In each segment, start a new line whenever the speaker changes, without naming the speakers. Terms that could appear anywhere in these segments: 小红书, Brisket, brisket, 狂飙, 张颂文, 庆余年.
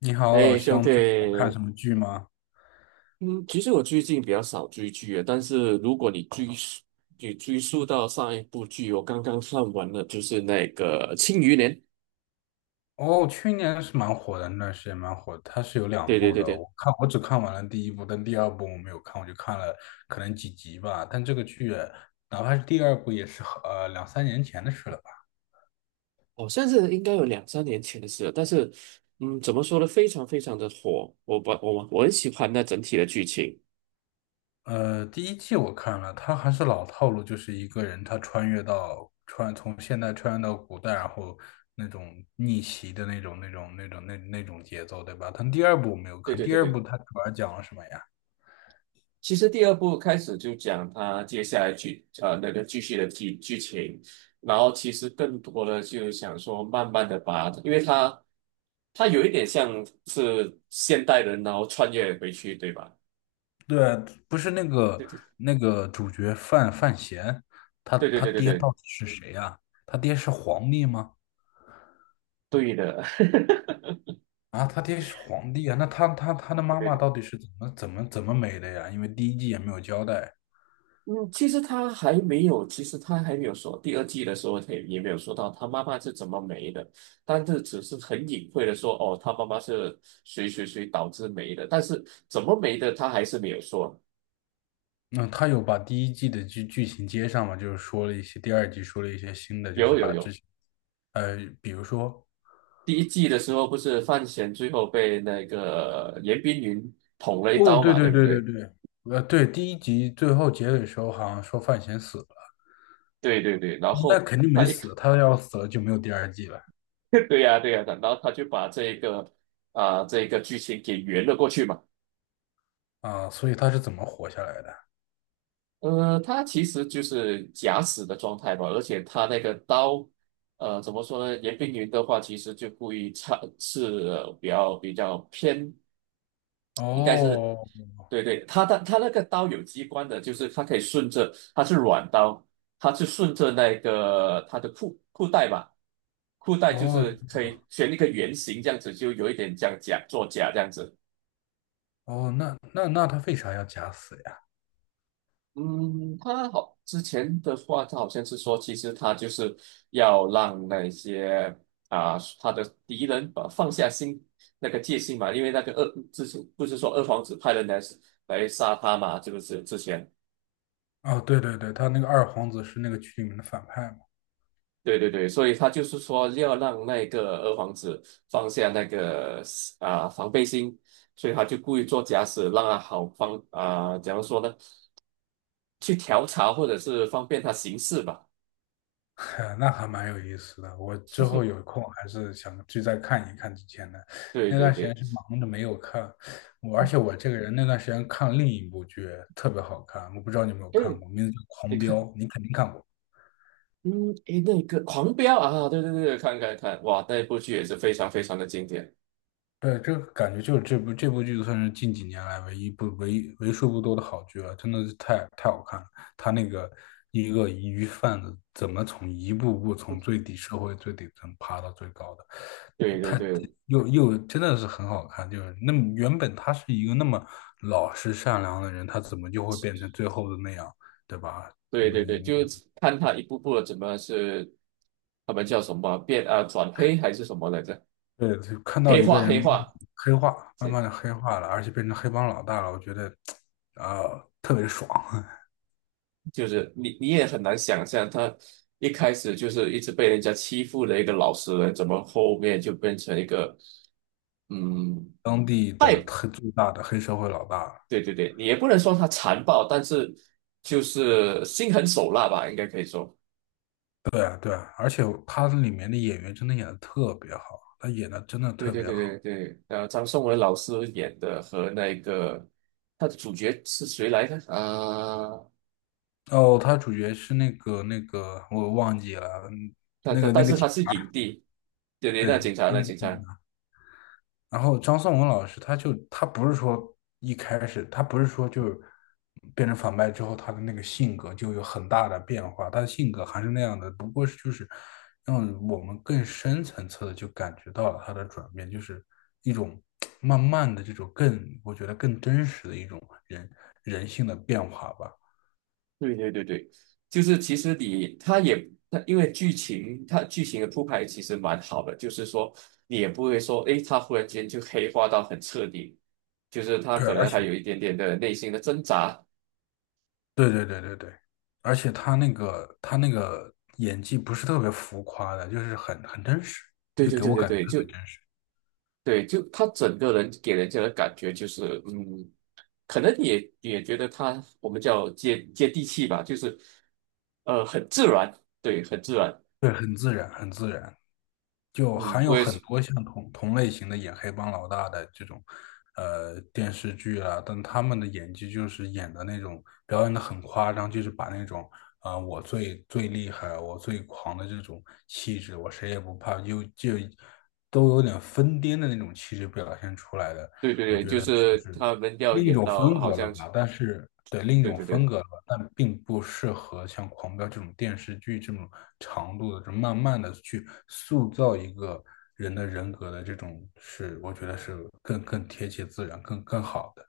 你好，老
哎，兄
兄，
弟，
最近有看什么剧吗？
嗯，其实我最近比较少追剧了，但是如果你追溯到上一部剧，我刚刚看完了，就是那个《庆余年》。
哦，去年是蛮火的，那段时间蛮火的。它是有两
对对
部
对
的，我
对，
看我只看完了第一部，但第二部我没有看，我就看了可能几集吧。但这个剧，哪怕是第二部，也是两三年前的事了吧。
好像是应该有两三年前的事了，但是，怎么说呢，非常非常的火，我把我我很喜欢那整体的剧情。
第一季我看了，它还是老套路，就是一个人他穿越到穿从现代穿越到古代，然后那种逆袭的那种节奏，对吧？但第二部我没有
对
看，
对
第
对
二部
对。
它主要讲了什么呀？
其实第二部开始就讲他接下来那个继续的剧情，然后其实更多的就想说慢慢的把，因为他有一点像是现代人，然后穿越回去，对吧？
对，不是那个
对
那个主角范闲，他
对对
他
对对
爹
对
到底是谁呀、他爹是皇帝吗？
对对的，对
啊，他爹是皇帝啊，那他他的
对
妈妈
对
到 底是怎么没的呀？因为第一季也没有交代。
嗯，其实他还没有说第二季的时候，他也没有说到他妈妈是怎么没的，但是只是很隐晦的说，哦，他妈妈是谁谁谁导致没的，但是怎么没的，他还是没有说。
那、他有把第一季的剧情接上吗？就是说了一些，第二季说了一些新的，就是
有有
把之
有，
前，比如说，
第一季的时候不是范闲最后被那个严冰云捅了一
哦，
刀嘛，对不对？
对，对，第一集最后结尾的时候好像说范闲死了，
对对对，然
那
后
肯定没死，他要死了就没有第二季了。
对呀、对呀、然后他就把这个剧情给圆了过去嘛。
啊，所以他是怎么活下来的？
他其实就是假死的状态吧，而且他那个刀，怎么说呢？严冰云的话，其实就故意插是比较偏，应该是，
哦
对对，他那个刀有机关的，就是它可以顺着，它是软刀，它是顺着那个他的裤带吧，裤带就
哦
是可以选一个圆形这样子，就有一点像假作假这样子。
哦，那他为啥要假死呀？
嗯，之前的话，他好像是说，其实他就是要让那些他的敌人把放下心那个戒心嘛，因为那个之前不是说二皇子派人来杀他嘛，这个是之前，
哦，对，他那个二皇子是那个剧里面的反派嘛。
对对对，所以他就是说要让那个二皇子放下那个防备心，所以他就故意做假死，让他好，怎样说呢？去调查或者是方便他行事吧，
那还蛮有意思的。我之后有空还是想去再看一看之前的。
对
那
对
段时
对。
间是忙着没有看，而且我这个人那段时间看另一部剧特别好看，我不知道你有没有
哎
看过，名字叫
你
《狂飙》，
看，
你肯定看过。
嗯，诶，那个《狂飙》啊，对对对，看看看，哇，那一部剧也是非常非常的经典。
对，这个感觉就是这部剧算是近几年来唯一不唯一为数不多的好剧了，真的是太好看了。他那个一个鱼贩子怎么一步步从最底最底层爬到最高的，
对对
太
对
真的是很好看。就是那么原本他是一个那么老实善良的人，他怎么就会变成最后的那样，对吧？
对对对，
你。
就是看他一步步的怎么是他们叫什么变啊转黑还是什么来着？
对，就看到
黑
一个
化
人
黑化，
慢
这
慢的黑化了，而且变成黑帮老大了，我觉得，啊、特别爽。
就是你也很难想象，他一开始就是一直被人家欺负的一个老实人，怎么后面就变成一个嗯，
当地的最大的黑社会老大。
对对对，你也不能说他残暴，但是就是心狠手辣吧，应该可以说。
对啊，对啊，而且他里面的演员真的演的特别好，他演的真的
对
特
对
别
对
好。
对对，张颂文老师演的和那个他的主角是谁来着？
哦，他主角是那个，我忘记了。嗯
他
那
他
个
但是
警
他是影
察，
帝，对对，那
对，
警察
他
那
那个
警察，
警然后张颂文老师他就他不是说一开始他不是说就变成反派之后他的那个性格就有很大的变化，他的性格还是那样的，不过是就是让我们更深层次的就感觉到了他的转变，就是一种 慢慢的这种我觉得更真实的一种人人性的变化吧。
对对对对，就是其实你他也他因为他剧情的铺排其实蛮好的，就是说你也不会说诶，他忽然间就黑化到很彻底，就是他
对，
可
而
能还
且
有一点点的内心的挣扎。
对对对对对，而且他那个演技不是特别浮夸的，就是很真实，
对
就
对
给
对
我
对
感觉
对，
特
就
别真实。
对，就他整个人给人家的感觉就是，可能你也觉得我们叫接地气吧，就是，很自然，对，很自然。
对，很自然，很自然，就
嗯，
还有
我也
很
是，
多像同类型的演黑帮老大的这种电视剧啊，但他们的演技就是演的那种表演的很夸张，就是把那种我最厉害，我最狂的这种气质，我谁也不怕，就都有点疯癫的那种气质表现出来的，
对对
我
对，
觉
就
得就
是
是
他们要
另一
演
种
到
风
好
格了
像，
吧，但是对另一
对
种
对
风
对。
格了吧，但并不适合像《狂飙》这种电视剧这种长度的，这慢慢的去塑造一个人的人格的这种是，我觉得是更贴切自然、更好的。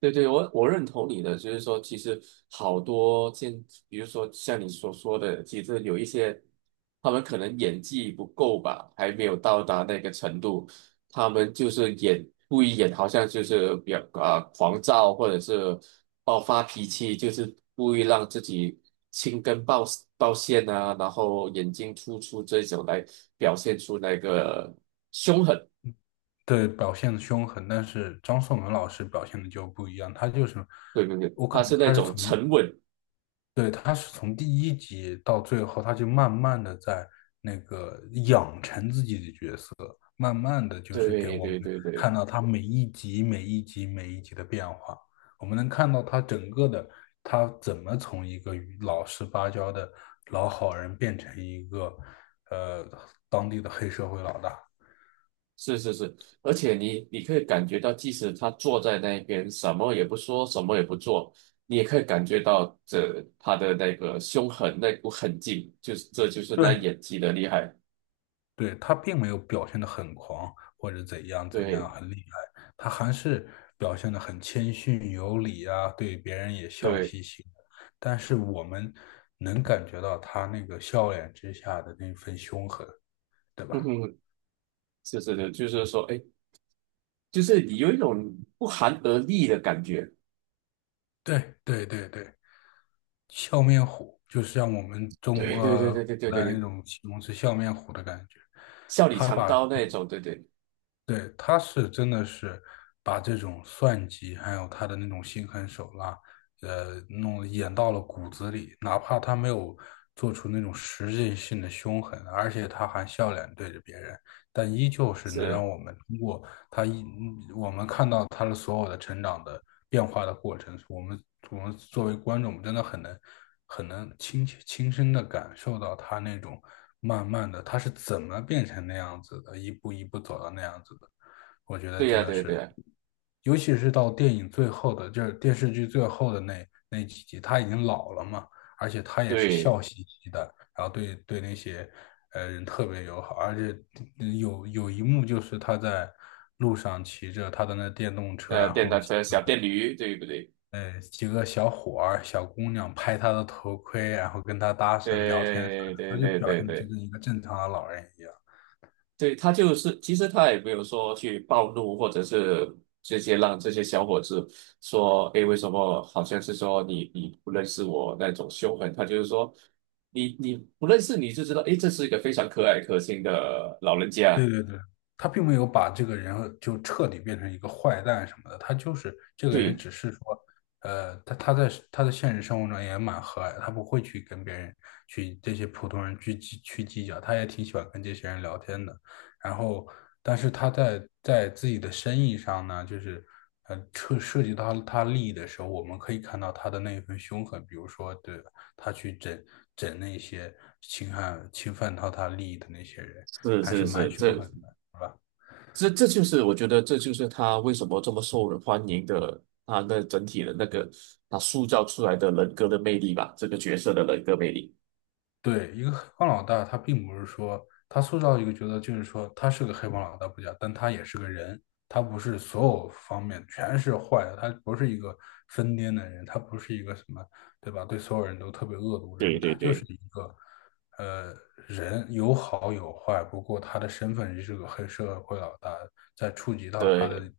对对，我认同你的，就是说，其实好多现，比如说像你所说的，其实有一些他们可能演技不够吧，还没有到达那个程度，他们就是故意演，好像就是比较狂躁或者是爆发脾气，就是故意让自己青筋暴现啊，然后眼睛突出这种来表现出那个凶狠。
对，表现的凶狠，但是张颂文老师表现的就不一样，他就是
对对对，
我
他
感觉
是那
他是
种
从
沉稳。
对，他是从第一集到最后，他就慢慢的在那个养成自己的角色，慢慢的就是给
对
我们
对对对。
看到他每一集、每一集、每一集的变化。我们能看到他整个的，他怎么从一个老实巴交的老好人变成一个，呃，当地的黑社会老大。
是是是，而且你可以感觉到，即使他坐在那边，什么也不说，什么也不做，你也可以感觉到他的那个凶狠那股狠劲，就是这就是他
对，
演技的厉害。
对，他并没有表现得很狂或者怎样
对
很厉害，他还是表现得很谦逊有礼啊，对别人也笑
对，
嘻嘻的。但是我们能感觉到他那个笑脸之下的那份凶狠，对
嗯
吧？
哼，是是的，就是说，哎，就是你有一种不寒而栗的感觉。
对，笑面虎就是像我们中
对对对
国
对对
古
对
代那
对，
种形容词笑面虎的感觉，
笑里
他
藏
把
刀那种，对对
对，他是真的是把这种算计，还有他的那种心狠手辣，演到了骨子里。哪怕他没有做出那种实质性的凶狠，而且他还笑脸对着别人，但依旧是能
是，
让我们通过他一，我们看到他的所有的成长的变化的过程。我们作为观众，真的很能亲身的感受到他那种慢慢的他是怎么变成那样子的，一步一步走到那样子的，我觉得
对
真
呀、
的
对对
是，
呀、
尤其是到电影最后的，就是电视剧最后的那几集，他已经老了嘛，而且他也是
对，
笑嘻嘻的，然后对那些人特别友好，而且有一幕就是他在路上骑着他的那电动车，然
电
后
单车小电驴，对不对？
几个小伙儿、小姑娘拍他的头盔，然后跟他搭讪聊天啥
对
的，他
对
就
对
表
对
现的就
对。
跟一个正常的老人一样。
对，他就是，其实他也没有说去暴怒，或者是直接让这些小伙子说，诶，为什么好像是说你不认识我那种凶狠，他就是说，你不认识你就知道，诶，这是一个非常可爱可亲的老人家。
对对对，他并没有把这个人就彻底变成一个坏蛋什么的，他就是这个人，
对，
只是说，他在他的现实生活中也蛮和蔼的，他不会去跟别人去这些普通人去计较，他也挺喜欢跟这些人聊天的。然后，但是他在自己的生意上呢，就是涉及到他利益的时候，我们可以看到他的那一份凶狠，比如说，对，他去整那些侵犯到他利益的那些人。
是
还是
是
蛮
是，
凶
这
狠的，是吧？
这这就是我觉得这就是他为什么这么受人欢迎的，他那整体的那个他塑造出来的人格的魅力吧，这个角色的人格魅力。
对，一个黑帮老大，他并不是说他塑造一个角色，就是说他是个黑帮老大不假，但他也是个人，他不是所有方面全是坏的，他不是一个疯癫的人，他不是一个什么，对吧？对所有人都特别恶毒的
对
人，他
对
就是
对，
一个呃人，有好有坏，不过他的身份是个黑社会老大，在触及到他
对。
的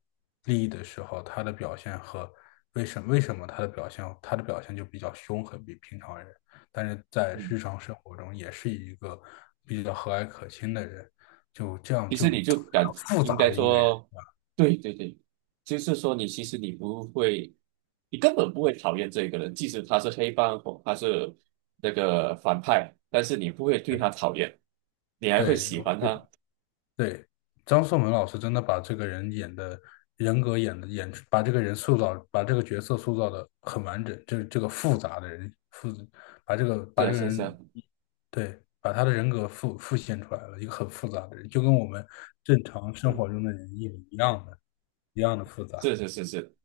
利益的时候，他的表现和为什为什么他的表现，就比较凶狠，比平常人。但是在日常生活中也是一个比较和蔼可亲的人，就这样
其
就
实
很
你就感
复
应
杂
该
的一个人。
说，对对对，就是说你其实你不会，你根本不会讨厌这个人，即使他是黑帮或他是那个反派，但是你不会对他讨厌，你还会
对，
喜
我
欢
觉得
他。
对，张颂文老师真的把这个人人格演出，把这个角色塑造的很完整，就是这个复杂的人复，把这个
是
把这
啊，
个
是啊，是啊，
人，对，把他的人格复现出来了，一个很复杂的人，就跟我们正常生
嗯，
活中的人一样的，一样的复杂。
是是是是，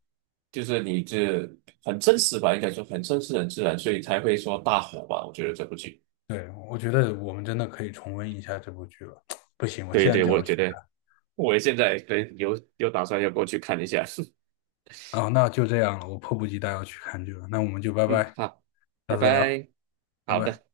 就是你这很真实吧，应该说很真实、很自然，所以才会说大火吧。我觉得这部剧，
对，我觉得我们真的可以重温一下这部剧了。不行，我
对
现在
对，
就
我
要
觉
去
得
看。
我现在可能有打算要过去看一下。
啊，那就这样了，我迫不及待要去看剧了。那我们就拜
嗯，
拜，
好，
下
拜
次再聊，
拜，
拜
好
拜。
的。